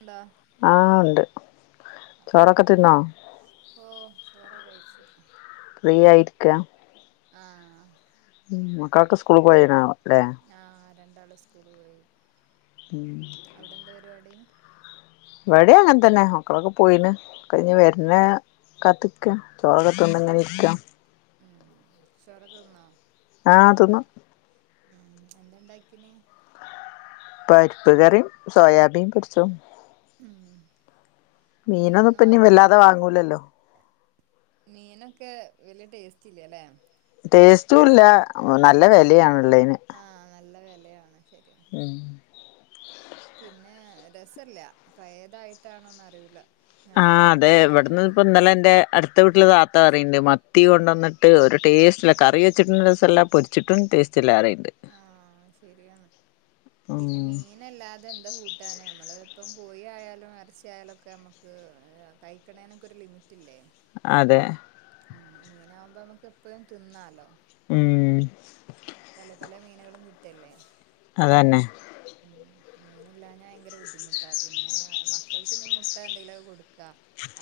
എന്താ ആഹ് ഉണ്ട് ചോറൊക്കെ തിന്നോ ഓഹ് ചോറൊക്കെ കയിച്ചു ഫ്രീ ആയിരിക്ക ആഹ് ഉം മക്കളൊക്കെ സ്കൂളി പോയിനൊല്ലെ ആഹ് രണ്ടാളും സ്കൂള് പോയി ഉം അവിടെന്താ പരിപാടി ഇവിടെം അങ്ങൻതന്നെ മക്കളൊക്കെ പോയിന് കഴിഞ്ഞ് വരുന്ന ഉം കാത്തിക്ക ചോറൊക്കെത്തിന്ന് ഇങ്ങനെ ഇരിക്ക ഉം ചോറൊക്കെ തിന്നോ ആഹ് തിന്നു ഉം എന്താണ്ടാക്കിനി പരിപ്പ് കറീം സോയാബീൻ പൊരിച്ചോം ഉം മീനൊന്നും ഇപ്പ ഇഞ്ഞ് വല്ലാതെ വാങ്ങീട്ടില്ലേ വാങ്ങൂലല്ലോ മീനൊക്കെ വല്യ ടേസ്റ്റ് ഇല്യാലെ ടേസ്റ്റും ഇല്ല നല്ല വെലയാണുള്ളെന് ആഹ് നല്ല വെലയാണ് ശരിയാ ഉം പിന്നെ രസല്ല പയേതായിട്ടാണോന്നറിയൂല ആഹ് അതെ ഇവിടുന്ന് ഇപ്പ ഇന്നലെ എന്റെ അടുത്ത വീട്ടില് താ ത്ത അറിയുണ്ട് മത്തി കൊണ്ടന്നിട്ട് ഒരു ടേസ്റ്റില്ല കറി വെച്ചിട്ടും രസല്ല പൊരിച്ചിട്ടും ടേസ്റ്റ് ഇല്ലാ അറിയുണ്ട് ആഹ് ശരിയാണ് പിന്നെ ഉം മീൻ നല്ലാതെ എന്താ കൂട്ടാന് അമ്മള് ഇപ്പം കോഴി ആയാലും ഇറച്ചിയായാലൊക്കെ നമ്മക്ക് കയിക്കണേനൊക്കൊ ഒരു ലിമിറ്റില്ലേ അതെ ഉം മീനാവുമ്പോ നമുക്ക് എപ്പയും തിന്നാലോ ഉം പല പല മീനുകളും കിട്ടല്ലേ അതന്നെ ആഹ് മീനില്ലാഞ്ഞാ അയങ്കര ബുദ്ധിമുട്ടാ പിന്നെ മക്കൾക്ക് ഇനി മുട്ട എന്തെങ്കിലൊക്കെ കൊടുക്കാ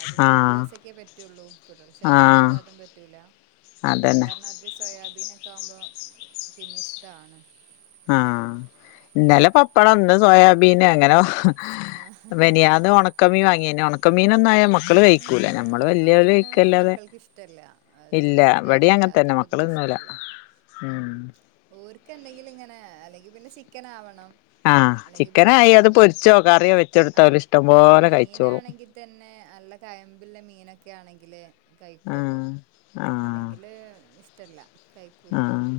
അതും ഒരു ആഹ് ദിവസൊക്കേ പറ്റുള്ളൂ തുടർച്ചയായിട്ട് ആഹ് കൊടുത്ത അതും പറ്റൂല പിന്നെ ഈ അതന്നെ പറഞ്ഞ സോയാബീനൊക്കെ ആവുമ്പോ പിന്നെ ഇഷ്ടാണ് ആഹ് ഇന്നലെ പപ്പടം ഇന്ന് സോയാബീന് അങ്ങനെ ആഹ് മെനിയാന്ന് ഒണക്കമീൻ വാങ്ങിയേനിം ഒണക്കമീനൊന്നായ മക്കള് കയിക്കൂല ഉം ഞമ്മള് നമുക്ക് വല്യോല് പിന്നെ കഴിക്കല്ലാതെ മക്കൾക്ക് ഇഷ്ടല്ല ഇല്ല ഇവടെ അങ്ങൻതന്നെ മ തുവെ ഇഷ്ടല്ല ഉം ഓർക്ക് എന്തെങ്കിലും ഇങ്ങനെ അല്ലെങ്കി പിന്നെ ചിക്കൻ ആവണം ആഹ് അല്ലെങ്കി ബീഫ് ചിക്കനായി അത് ആവണം പൊരിച്ചോ കറിയോ വെച്ചൊടുത്താ ഓല് ആഹ് ഇഷ്ടം ഇഞ്ഞി പോലെ കഴിച്ചോളും മീനാണെങ്കി തന്നെ അൽ നല്ല കയമ്പില്ല മീനൊക്കെ ആണെങ്കിലെ കയിക്കൊള്ളൂ ആഹ് ആഹ് അല്ലെങ്കിൽ ല് ഇഷ്ടല്ല കയിക്കൂല ആഹ്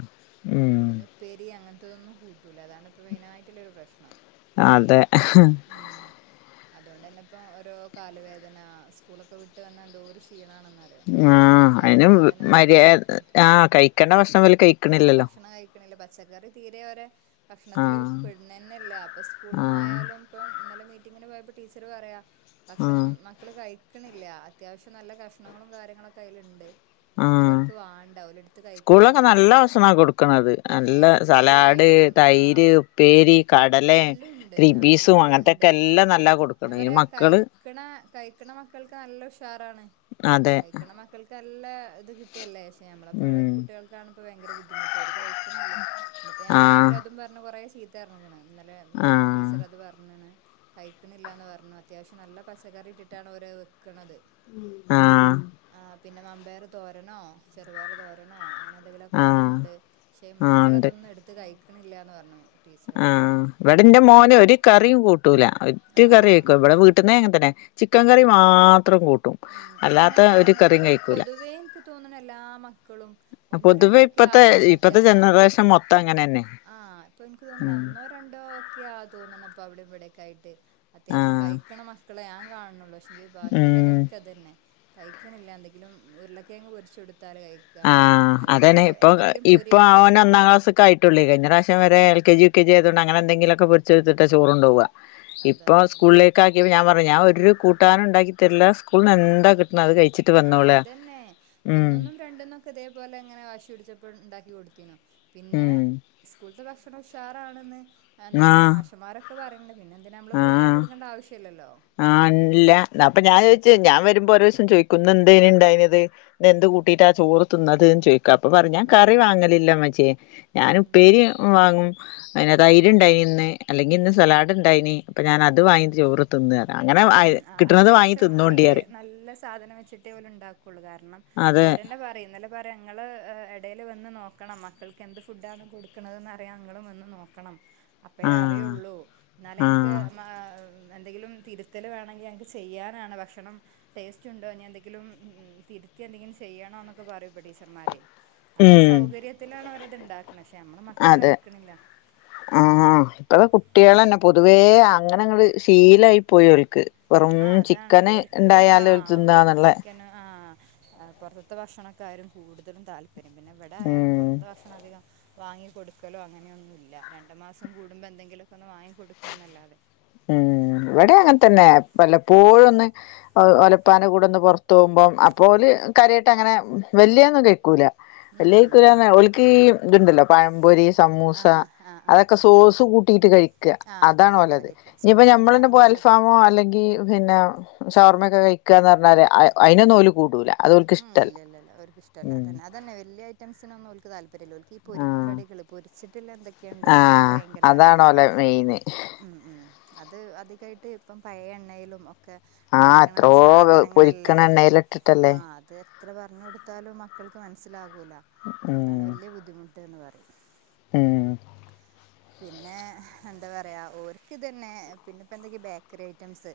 ഉം പിന്നെ ഉപ്പേരി അങ്ങനത്തതൊന്നും കൂട്ടൂല അതാണ് ഇപ്പ മെയിനായിട്ടുള്ളൊരു പ്രശ്നം അതെ ഉം അതോണ്ടന്നെ ഇപ്പോ ഓരോ കാലുവേ ദനാ സ്കൂളൊക്ക വിട്ട് വന്നാ എന്തോരുക്ഷീണാണെന്ന ആഹ് [inaudible] അയിന് മര്യാ കാലുവേദനായിട്ടും ആഹ് കഴിക്കേണ്ട ഭക്ഷണം ഇവല് ആഹ് കഴിക്കണില്ലല്ലോ ഭക്ഷണം കയി പച്ചക്കറി തീരെ അവരെ ഭക്ഷണത്തില് ആഹ് പെടുന്നന്നെല്ല അപ്പ ആഹ് സ്കൂൾന്നായാലും ഇപ്പം ഇന്നലെ മീറ്റിങ്ങിന് പോയപ്പൊ ടീച്ചറ് പറയ ഭക്ഷണം ആഹ് മക്കള് കഴിക്ക്ണില്ല അത്യാവശ്യം നല്ല കഷ്ണങ്ങളും കാര്യങ്ങളൊക്ക അയില്ണ്ട് പക്ഷെങ്കില് ആഹ് ഓൽക്ക് വാണ്ട ഓലെടുത്ത് സ്കൂൾലൊക്ക കഴിക്കണില്ല നല്ല ഭക്ഷണ കൊടുക്ക്ണത് പിന്നെ നല്ല ഉപ്പേരി സലാഡ് ആയിട്ടും തൈര് ആഹ് ഉപ്പേരി കടലെ എല്ലും ഉണ്ട് ക്രിൻബീസും അങ്ങൻത്തെക്കെ എല്ലാ നല്ല കൊട് ഞാ പറയാ കഴിക്ക്ണാ കഴിക്ക്ണ മക്കൾക്ക് നല്ല ഉഷാറാണ് അതെ കഴ്ക്ക് മക്കൾക്ക് നല്ല ഇത് കിട്ടല്ലെ പഷെ ഞമ്മളപ്പോ ഉം കുട്ടീൾക്കാണിപ്പ ഭയങ്കര ബുദ്ധിമുട്ട് ഓര് കഴിക്ക്ണില്ല ഇന്ന്പ്പൊ ഞാൻ ആഹ് രാവിലെ അതും പറഞ്ഞ് കൊറേ ചീത്തപറഞ്ഞ്ക്ണ് ഇന്നലെ മീ ആഹ് ടീച്ചർ അത് പറഞ്ഞ്ണ് കൈ ക്ക്ണില്ലാന്ന് പർഞ്ഞു അത്യാവശ്യം നല്ല പച്ചക്കറി ഇട്ടിട്ടാണ് അവര് വെക്ക്ണത് ആഹ് ആഹ് പിന്ന മമ്പയറ് തോരനോ ചെറുപയറ് തോരനോ അങ്ങനെ എന്തെങ്കിലൊക്ക ആഹ് അതൂണ്ട് പഷെ ആഹ് ഉണ്ട് മക്കളതൊന്നും എടുത്ത് കഴിക്ക്ണില്ലാന്ന പർഞെ ആഹ് ഇവിടെന്റെ മോന് ഒരു കറിം കൂട്ടൂല. ഒറ്റ ആ കറി കൈകു ഇവടെ വീട്ട്ന്നേ അങ്ങൻ തന്നെ ചിക്കൻ ഉം കറി മാത്രം കൂട്ടും ഉം അല്ലാത്ത അങ്ങനെ ഒരു ആവുമ്പൊ കറിയും ഇപ്പൊ കഴിക്കൂല പൊതുവേ ഇൻക്ക് തോന്ന്ണെ എല്ലാ മക്കളും ഒന്നോ പൊതുവെ രണ്ടോ ഒക്കെ ഇപ്പത്തെ ആയൊരു മറ്റേ ഇപ്പത്തെ ആഹ് ജനറേഷൻ മൊത്തം അങ്ങനെന്നെ ആഹ് ഇപ്പൊ ഇൻക്ക് തോന്ന്ണെ ഒന്നോ രണ്ടോ ഒക്കെയാ തോന്ന്ണപ്പൊ അവിടെ ഇവിടെക്കായിട്ട് അത്യാവശ്യം ആഹ് കഴിക്ക്ണ മക്കളെ ഞാൻ കാൺണൊള്ളു പക്ഷെങ്കി ഉം ബാക്കിള്ളതൊക്കെ ഇതെന്നെ കഴിക്ക്ണില്ല എന്തെങ്കിലും ഉരുളക്കെഴങ്ങ് പൊരിച്ചൊട്ത്താലെ കഴ് ആഹ് അതെന്നെ ഇപ്പൊ ഇപ്പൊ ആഹ് ഓന് ഒന്നാം ക്ലാസ്ക്കായി കഴിഞ്ഞ പ്രാവശ്യം വരെ ഉം L K G U K G ആയതോണ്ട് അങ്ങനെ എന്തെങ്കിലൊക്ക പൊരിച്ചൊട്ത്ത്ട്ട ചോറൊണ്ടോവ അതാ ഇപ്പ ആഹ് സ്കൂൾലെ കാക്കിപ്പ ഞാൻ പർഞ്ഞു ഞാൻ ഒരു കൂട്ടാനും ഇണ്ടാക്കി തര്ല സ്കൂൽന്ന് എന്താ കിട്ടുന്നത് അത് കഴിചി ആഹ് ഇതെന്നെ ഒന്നിന്നും രണ്ടിന്നും ഒക്കെ ഇതേപോലെ ഇങ്ങനെ വാശി പിടിച്ചപ്പൊ ഇണ്ടാക്കി കൊട്ത്തീനു പിന്നെ ഉം സ്കൂൾത്തെ ഭക്ഷണം ഉഷാറാണെന്ന് എന്ത പറയ ആഹ് മാഷന്മാരൊക്ക ഒക്കെ പറയ്ൺണ്ട് പിന്നെ എന്തിന ഞമ്മള് കൂട്ടാൻ ആഹ് കൊട്ക്കണ്ട ആവശ്യല്ലല്ലൊ ആഹ് ഇല്ല അപ്പൊ ഞാൻ ചോദിച് ഞാൻ വരുമ്പോ ഓരോ ദിവസം ചോദിക്കും ന്ന് എന്തേനി ഉണ്ടായിനത് ഇന്ന് എന്ത് ഉം കൂട്ടീയിട്ട ചോറ് തിന്നത് ചോയിക്കും അപ്പൊ ഉം പറയിം ഞാൻ ഉം ഉം കറി വാങ്ങലില്ലമ്മചെ ഞാന് ഉം ഉപ്പേരി വാങ്ങും അതിനകത്ത് തൈര്ണ്ടായ്ന് ഇന്ന് അല്ലെങ്കി ഇന്ന് ഉം സലാഡ് ഇണ്ടായ്ന് അപ്പൊ ഞാന് അത് ഉം വാങ്ങീട്ട് ഉം ചോർ തിന്ന അങ്ങനെ ഉം അത്യാവശ്യം തിന്നോണ്ടി ഓല് പറയും നല്ല സാധനം വെച്ചിട്ടെ ഓല് ഇണ്ടാക്കൊള്ളു കാര്ണം അതെ ഓരന്നെ പ റിം ഇന്നലെ പറ്യ ഇങ്ങള് എടേല് വന്ന് നോക്കണം മക്കൾക്ക് എന്ത് ഫുഡ്ഡ് ആണ് കൊടുക്കണതെന്ന് അറിയാ ഇങ്ങളും വന്ന് നോക്കണം ക്കണം അപ്പയെ ആഹ് അറിയൊള്ളു ഇന്നാലെ ഞങ്ങക്ക് ആഹ് മാ എന്തെങ്കിലും തിര് ത്തല് വേണങ്കി ഞങ്ങക്ക് ചെയ്യാനാണ് ഭക്ഷണം ടേസ്റ്റ് ഉണ്ടൊ ഇഞി എന്തെങ്കിലും ഉം തിരുത്തി എന്തെങ്കിലും ചെയ്യണോ ന്നൊക്കെ പറയുപ്പ ടീച്ചർമാര് അത്രയു ഉം സൗകര്യത്തിലാണ് അവരത് ഇണ്ടാക്ക്ണെ പക്ഷെ ഞമ്മള മക്കള് കഴിക്ക്ണില്ല ആഹാ ഇപ്പൊ കുട്ടീളെന്നെ പൊതുവേ അങ്ങനങ്ങ്ട് ശീലായി പോയി ഓൽക്ക് വെറും ആഹ് അതാണ് ചിക്കന് ഓർക്ക് ഇവറാ ഇണ്ടായാല് ഓല് ഔ തിന്നാന്ന്ള്ളെ ചിക്കനാ ആഹ് പൊറ്ത്ത്ത്തെ ഭക്ഷണൊക്കാരും കൂടുതലും താല്പര്യം പിന്നെ ഇവടായാലും ഉം പൊറ്ത് ഭക്ഷണം അധികം വാങ്ങിക്കൊടുക്കലും അങ്ങനൊന്നുല്ല രണ്ട് മാസം കൂടുമ്പൊ എന്തെങ്കിലൊക്ക ഒന്ന് വാങ്ങി കൊടുക്കാന്നല്ലാതെ ഉം ഇവടെ അങ്ങൻ തന്നെ വല്ലപ്പോഴും ഒന്ന് ഒലപ്പാൻ്റെ കൂടെന്ന് പൊർത്ത് പൊർത്ത് പോവുമ്പം അപ്പോ ഓല് കാര്യായിട്ട് അങ്ങനെ വല്യേന്നും കയിക്കൂല വല്യെ ഉം കഴ്ക്കൂല അർഞ ഓല്ക്ക് ഇത്ണ്ടല്ലൊ പഴം പൊരി സമൂസ ആ ആ ആ ആ അതൊക്കെ ആ സോസ് ക കുട്ടീട്ട് കഴിക്ക്യാ ആ അതാണ് കഴിക്കുക ഓലത് കഴിക്കുക ഇനിയിപ്പോ സോസ് തന്നെ ഞമളന്നെ പോ ഭയങ്കര അൽഫാമോ അല്ലെങ്കിൽ പിന്നെ ഷവർമ്മക്കെ കഴിക്ക്യാന്ന് പറഞ്ഞാല് അതിനൊന്ന് ഓല് കൂടൂല അത് ഓൽക്ക് ഇഷ്ടല്ല ഇല്ല ഇല്ല ഓർക്ക് ഇഷ്ടല്ല ഉം അതന്നെ അതന്ന വല്ല്യ ഐറ്റംസിനൊന്നു ഓല്ക് തല്പര്യം പൊരെലോൽക്കീ ആഹ് പൊരിക്കടികള് പൊരിച്ചിട്ടുള്ള എന്തൊക്കെയുണ്ടോ അതൊക്കെ ആഹ് ഭയങ്കര അതാണോ ഓലെ താല്പര്യാണ് മെയിന് ഉം ഉം അത് അധികായിട്ട് ഇപ്പം പഴയ എണ്ണയിലും ഒ ക്കെ ആഹ് ഉണ്ടാക്കണ എത്രോ സാധനങ്ങളല്ലേ പൊരിക്കണ ആ എണ്ണയിലിട്ടിട്ടല്ലേ അത് എത്ര പറഞ്ഞു കൊടുത്താലും മക്കൾക്ക് മനസ്സിലാകൂല അതാണ് ഉം വലിയ ബുദ്ധിമു ട്ടെന്ന് പറയും ഉം പിന്നെ എന്താ പറയുക ഓർക്ക് ഇതു തന്നെ പിന്നെ എന്തെങ്കിലും ബേക്കറി ഐറ്റംസ്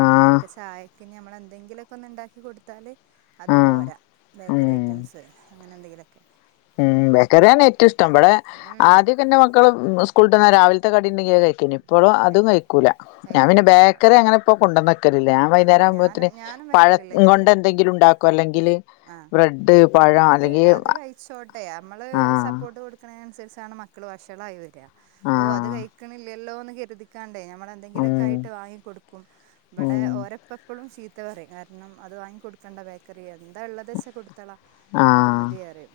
ആഹ് ചായക്ക് ഞമ്മള് എന്തെങ്കിലുക്കെ ഒന്ന് ഉണ്ടാക്കി കൊടുത്താല് അത് ആഹ് പോരാ ബേക്കറി ഉം ഐറ്റംസ് അങ്ങനെ എന്തെങ്കിലുക്കെ ഉം ബേക്കറിന്നേണ് ഏറ്റവും ഇഷ്ടം ഇവിടെ ഉം ആദ്യക്കെ ഇൻ്റെ മ്മക്ക മക്കള് സ്കൂള് വിട്ട് വന്നാ രാവിലത്തെ കടി ഉണ്ടെങ്കിൽ കഴിക്കുന്നു. ഇപ്പോഴും കഴി അതും കഴിക്കൂലാ ഞാൻ പിന്നെ കഴിക്കൂല ബേക്കറി അങ്ങനെ ഇപ്പൊ കൊണ്ടന്ന് വക്കലില്ല ഞാൻ ഉം വൈന്നാരം ഞാനും ആകൂമ്പോഴത്തിന് ഞാനും പഴം കൊണ്ട് എന്തെങ്കിലും ഉണ്ടാക്കും അല്ലെങ്കില് ആഹ് ബ്രെഡ് പഴ അല്ലെങ്കിൽ ച്ചോട്ടെ നമ്മള് സപ്പോർട്ട് കൊടുക്കണ നുസരിച്ചാണ് മക്കൾ വഷളായി വരിക. ഓ അത് ആഹ് കഴിക്കണില്ലല്ലോ എന്ന് കരുതിക്കാണ്ട് നമ്മള് എന്തെങ്കിലുക്കെ ഉം ആയിട്ട് വാങ്ങി കൊടുക്കും ഇവിടെ ഉം ഓരപ്പപ്പോഴും ചീത്ത പറയും കാരണം അത് വാങ്ങി കൊടുക്കേണ്ട ബേക്കറി എന്താ ഉള്ളത് ച്ചാകൊടുത്തളാ അത് ആഹ് മതിയറിം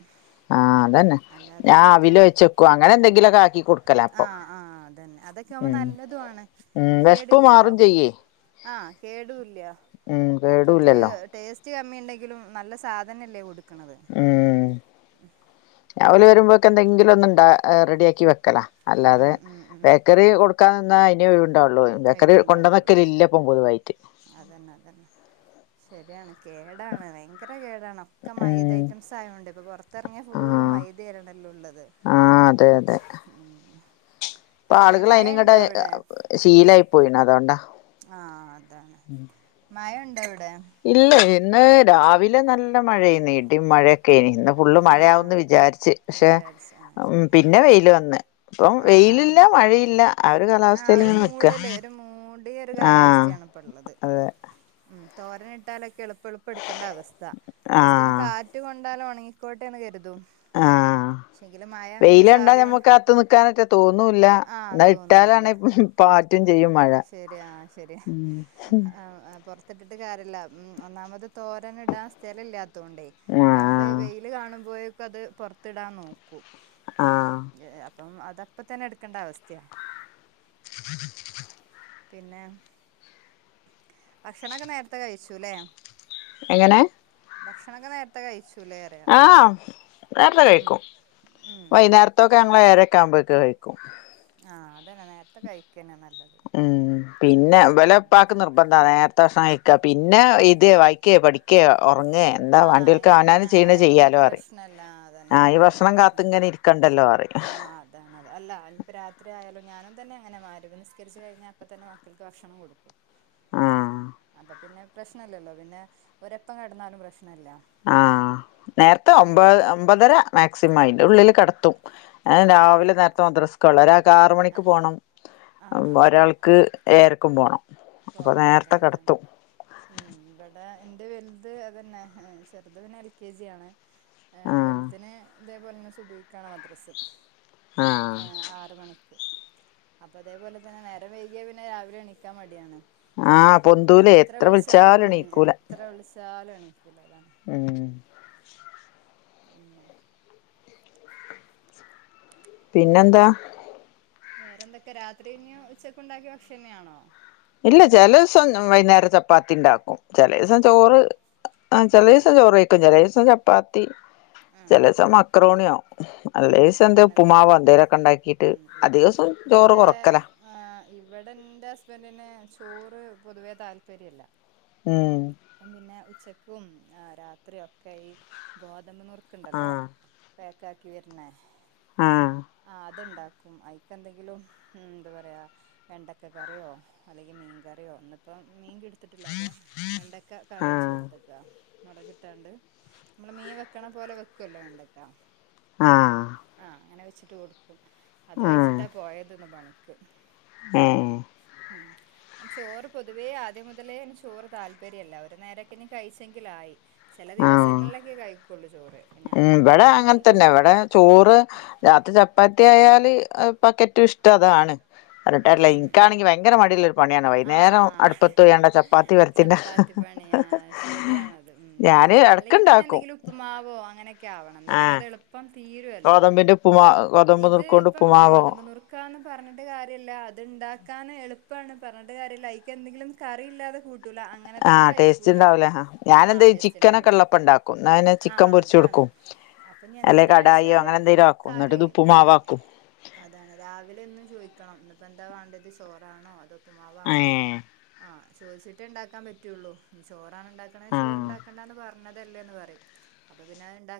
ആഹ് അതന്നെ അല്ലാതെ ഞാൻ എല്ലത്തിനും അവില് അ വെച്ചെക്കും അങ്ങനെ എന്തെങ്കിലൊക്കെ ആക്കി കൊടുക്കല ആ അപ്പം ആ അതന്നെ അതൊ ക്കെയാമ്പം ഉം നല്ലതുമാണ് ഉം വെശപ്പ് കേടില്ലല്ലോ മാറും ചെയ്യേ ആ കേടുമില്ല ഉം മക്കൾക്ക് കേടൂല്ലല്ലോ ടേസ്റ്റ് സ്റ്റ്കമ്മി ഉണ്ടെങ്കിലും നല്ല സാധനല്ലേ കൊടുക്കണത് ഉം അവര് വരുമ്പോഴക്കെ എന്തെങ്കിലും ഒന്നും ഇണ്ടാ റെഡിയാക്കി വെക്കലാ അല്ലാതെ ഉം ഉം ഉം ബേക്കറി കൊ ടുക്കന്നാൽ അതിനെ ഒഴിവു ണ്ടാവുള്ളൂ അയവ് ഉണ്ടാവുള്ളൂ ഇല്ല പൊതുവായിട്ട് അതന്നെ അതന്നെ ശരിയാണ് കേടാണ് ഭയങ്കര കേടാണ് ഒക്കെ മൈദ ഉം ഐറ്റംസ് ആയൊണ്ട് ഇപ്പൊ പുറത്തിറങ്ങിയ ഫുള്ള് ആഹ് മൈദ ആരണല്ലോ ഉള്ളത് ആഹ് അതെ അതെ ഉം ഇപ്പ പിന്നെ ആളുകൾ അയിനിങ്ങട് മയണ്ടോ അവിടെ ശീലായി പോയിണ് അതോണ്ടാ ആ അതാണ് മയണ്ടോ ഇവിടെ ഇല്ല ഇന്ന് രാവിലെ നല്ല മഴയനീ ഇടിം മഴയൊക്കെ ഇന്നു ഫുള്ള് ആഹ് മഴയാവുന്ന് ആഹ് വിചാരിച്ച് പക്ഷേ വിചാരിച്ച ആഹ് ഉം ശരി പിന്നെ വെയില് വന്ന് ഇപ്പം വെയിലില്ല മഴയില്ല ഒരു ആ കാലാവസ്ഥയിൽ ഒരു ഇങ്ങനെ നിക്കാ മൂടല് ഒരു മൂടിയ ഒരു ആഹ് കാലാവസ്ഥയാണ് ഇപ്പൊ ഉള്ളത് അതെ ഉം തോരൻ ഇട്ടാലൊക്കെ എളുപ്പ് എളുപ്പ് എടുക്കേണ്ട അവസ്ഥ ജസ്റ്റ് ഒന്ന് ആഹ് കാറ്റ് കൊണ്ടാലോണങ്ങിക്കോട്ടെ എന്ന് കരുതും ആഹ് പക്ഷെങ്കിലും മഴ അങ്ങനെ വെയില് കണ്ടാ ചാറിയോണ്ട് ഞമ്മക്ക് അകത്ത് നിക്കാനറ്റെ തോന്നൂല്ല ആ എന്നാ തോന്നൂ ല്ല. ഇട്ടാലാണെ പാറ്റും അ ചെയ്യും മഴ ശരിയാ ശരിയാ ഉം അ അ പുറ ത്തിട്ടിട്ട് കാര്യയില്ല ഒന്നാമത് തോരൻ ഇടാൻ സ്ഥലമില്ല ത്തോണ്ടേ അപ്പൊ നമ്മള് ആഹ് വെയില് കാണുമ്പോഴേക്കും അത് പുറത്തിടാൻ നോ ക്കും ആഹ് എ അപ്പം അതപ്പം തന്നെ എടുക്കണ്ട അവസ്ഥയാ [inaudible] പിന്നെ ഭക്ഷണൊക്കെ നേരത്തെ കഴിച്ചൂല്ലെ എങ്ങനെ ഭക്ഷണൊക്കെ നേരത്തെ കഴിച്ചൂലേ പറയാ ആഹ്‌ നേരത്തെ കഴിക്കും, ഉം വൈന്നേരത്തൊക്കെ ഞങ്ങള് ഏഴരൊക്കെ ആകുമ്പോഴ്‌ക്ക് കഴിക്കും ആഹ്‌ അതന്നെ നേരത്തെ കഴിക്കന്നെ നല്ലത്. ഹ്മ്മ് പിന്നെ ഇവലപ്പാക്ക് നിർബന്ധ നേരത്തെ ഭക്ഷണം കയ് ക്കാ, പിന്നെ എഴ്‌തേ വായിക്കെ പഠിക്കേ ഒർങ്ങേ എന്താ ആഹ് വാണ്ടിയോൽക്ക് അവനാന് എങ്ങനെ ചെയ്യ്ണെ ആയാലും ചെയ്യാലോ അറിം പ്രശ്നല്ല അതന്നെ ആ ഈ എങ്ങനെ ആയാലും ഭക്ഷണം കാത്ത് പ്രശ്നല്ല ഇങ്ങനെ കണ്ടല്ലോറിം. ആഹ് താണത്. അല്ല ഇന്പ്പ രാത്രി ആയാലും ഞാനും തന്നെ അങ്ങനെ മഗ് രിബ് നിസ്കരിച്ച് കഴിഞ്ഞാ അപ്പ തന്നെ മക്കൾക്ക് ഭക്ഷണം കൊടുക്കും. ആ അപ്പ പിന്നെ പ്രശ്നല്ലല്ലോ പിന്നെ ഓരെപ്പം കട്ന്നാലും പ്രശ്നല്ല ആഹ് നേരത്തെ മറ്റേ ഒമ്പത് ഭക്ഷ ഒമ്പതര മാക്സിമം ആയിന്റെ ഉള്ളില് കെടത്തും എഹ്‌ ആഹ് രാവിലെ കെടത്തും നേരത്തെ മദ്രസസ്ക്ക്ള്ള ഒരാൾക്ക് ആറ് മണിക്ക് പോണം ആഹ് ഒരാൾ ക്ക് ഏഴരക്കും പോണം അപ്പം നേരത്തെ കട്ത്തും. ഹ്മ്മ്, ഇബടെ ഇന്റെ വെൽത് അതന്നെ ഏഹ്‌ ചെറ്ത് പിന്നെ എൽ. കെ. ജി ആണ്. എഹ്‌ ആ വെൽതിന് ഇതേപോലെന്നെ സുബൈക്കാണ് മദ്രസ്. ആ ഏഹ്‌ ആറ് മണിക്ക്. അപ്പ ഇതേപോലെ തന്നെ നേരം വൈകിയാ പിന്നെ രാവിലെ എണിക്കാൻ മടിയാണ്. ആ പൊന്തൂലേ എത്ര വിളിച്ചാലും ഹ്മ്മ് എണീക്കൂല എത്ര വിളിച്ചാലും എണീക്കൂല അതാണ്. ഹ്മ്മ് പിന്നെ പിന്നെന്താ വേറെന്തൊക്കെ രാത്രി ഇഞ്ഞും ഉച്ചക്കുണ്ടാക്കിയ ഭക്ഷണന്നെയാണോ ഇല്ല ചെലെസം വൈകുന്നേരം ചപ്പാത്തിണ്ടാക്കും. ചെലെസം അത് ചോറ് ശരി ആഹ് ചെലെസം ചോറയ്ക്കും ചെലെസം ചപ്പാത്തി ആഹ് ചെലെസം മക്രോണിയോ ഉം അല്ലേസം എന്തെ അങ്ങനെ ഉപ്പുമാവോ എന്തെങ്കിലൊക്കെല്ലേ എന്തേലൊക്കെ ഇണ്ടാക്കിട്ട് ഉം ഉം അധികസം ചോറ് ഇവിടെ കൊറക്കലാ ആഹ് ഇവടെൻ്റെ ഹസ്ബൻഡ്ന് ചോറ് പൊതുവേ താല്പര്യല്ല ഹ്മ്മ് അപ്പം പിന്നെ ഉച്ചക്കും ആഹ്‌ രാത്രി ഒക്കെ ഈ ഗോതമ്പ് നുറ്ക്ക്ണ്ടല്ലോ ആഹ് പേക്കാക്കി വെര്ണെ ആഹ് ആഹ്‌ അത്ണ്ടാ ക്കും അയ്ക്കന്തെങ്കിലും ഹ്മ്മ് എന്താ പറയാ വെണ്ടക്കക്കറിയോ അല്ലെങ്കി മീൻകറിയോ ഇന്ന്പ്പം മീൻ കിട്ത്തിട്ടില്ല അതോ വെണ്ട ക്ക ആഹ് കറിയെച്ചോട്ത്തക്കാ മൊളകിട്ടാണ്ട് നമ്മളെ മീൻ വെക്ക്ണ പോലെ വെക്കല്ലോ വെണ്ടെക്ക ആഹ് ആഹ് അങ്ങനെ വെച്ചിട്ട് കൊടുക്കും. അത് കഴ്‌ച്ചിട്ടാ പോയത്ന്ന് പണിക്ക് ഏഹ്‌ ഹ്മ്മ് ചോറ് പൊതുവേ ആദ്യം മുതലേ ചോറ് താല് പര്യല്ല ഒര് നേരൊക്കെഞ്ഞി കഴിച്ചെങ്കിലായി. ചെല ആഹ് ദിവസങ്ങളിലൊക്കെ കഴിക്കൊള്ളൂ ചോറ് ഞാ ഉം ഇവിടെ ഇന്ക്കും അങ്ങനെ തന്നെ കു--ഹ്മ്മ് ഹ്മ്മ് ത്തെ ആയാല് അത് ഇപ്പാക്കേറ്റും ഇഷ്ടതാണ്. ഉം അത്ട്ടാരില്ല ഉം ഉം ഇൻക്കാണങ്കി ഭയങ്കര മടില്ലൊരു പണിയാണ് വൈകുന്നരം അട്പ്പതോയാണ്ട് ആഹ് ചപ്പാത്തി പര് ചപ്പാത്തി പണി ആഹ്‌ ശെരിയാണത് ഹ്മ്മ്. ഞാന് അല്ലെങ്കിൽ പിന്നെ എടക്കുണ്ടാക്കും എന്തെങ്കിലും ഉപ്പ്മാവോ അങ്ങനെയൊക്കെയാവണം എന്നാ പിന്നെ ആഹ് അത് എളുപ്പം തീരുവല്ലോ ഗോതമ്പിന്റെ ഉപ്പ് മാ ഗോതമ്പ് നുറ്ക്കോണ്ട് ഉപ്പ്മാവോ ക്കാ പറഞ്ഞിട്ട് കാര്യല്ലാ അത്ണ്ടാക്കാന് എളുപ്പാണ് പറഞ്ഞിട്ട് കാര്യല്ല അയ്ക്ക് എന്തെങ്കിലും കറിയില്ലാതെ കൂ ട്ടൂല അങ്ങനെ തന്നെ ആഹ് ടേസ്റ്റ് കഴിക്കൂല. ഉണ്ടാവൂലേ ഞാനെന്താ ആഹ്‌ ചിക്കനൊക്കെ ടേസ്റ്റ്ണ്ടാവുലാ ഉള്ളപ്പോ ഉണ്ടാക്കും എന്നാ പിന്നെ ചിക്കൻ ആഹ്‌ പൊരിച്ചു അതാണ് കൊടുക്കും അപ്പഞ്ഞ് അല്ലെ കടായിയോ എന്താച്ചാല് അങ്ങനെ എന്തെലും ആക്കും എന്നിട്ട് കറി ഇത് ഹ്മ്മ് ഉപ്പുമാവാക്കും ഉപ്പുമാവോ, അതാണ് രാവിലെ എന്നും ചോയ്ക്കണം ഇന്ന് ഇപ്പോ എന്താ വാണ്ടത് ചോറാണോ അതോ ഉപ്പ്മാവാണോ ഏഹ് ആഹ്‌ ചോദിച്ചിട്ടിണ്ടാക്കാൻ പറ്റൊള്ളൂ ഇനി ചോറാണ് ഇണ്ടാക്കണേ ചോറ് ആഹ് ഇണ്ടാക്കണ്ടാന്ന് പറഞ്ഞതല്ലേ പറയും അപ്പം പിന്നെ അയ്ണ്ടാ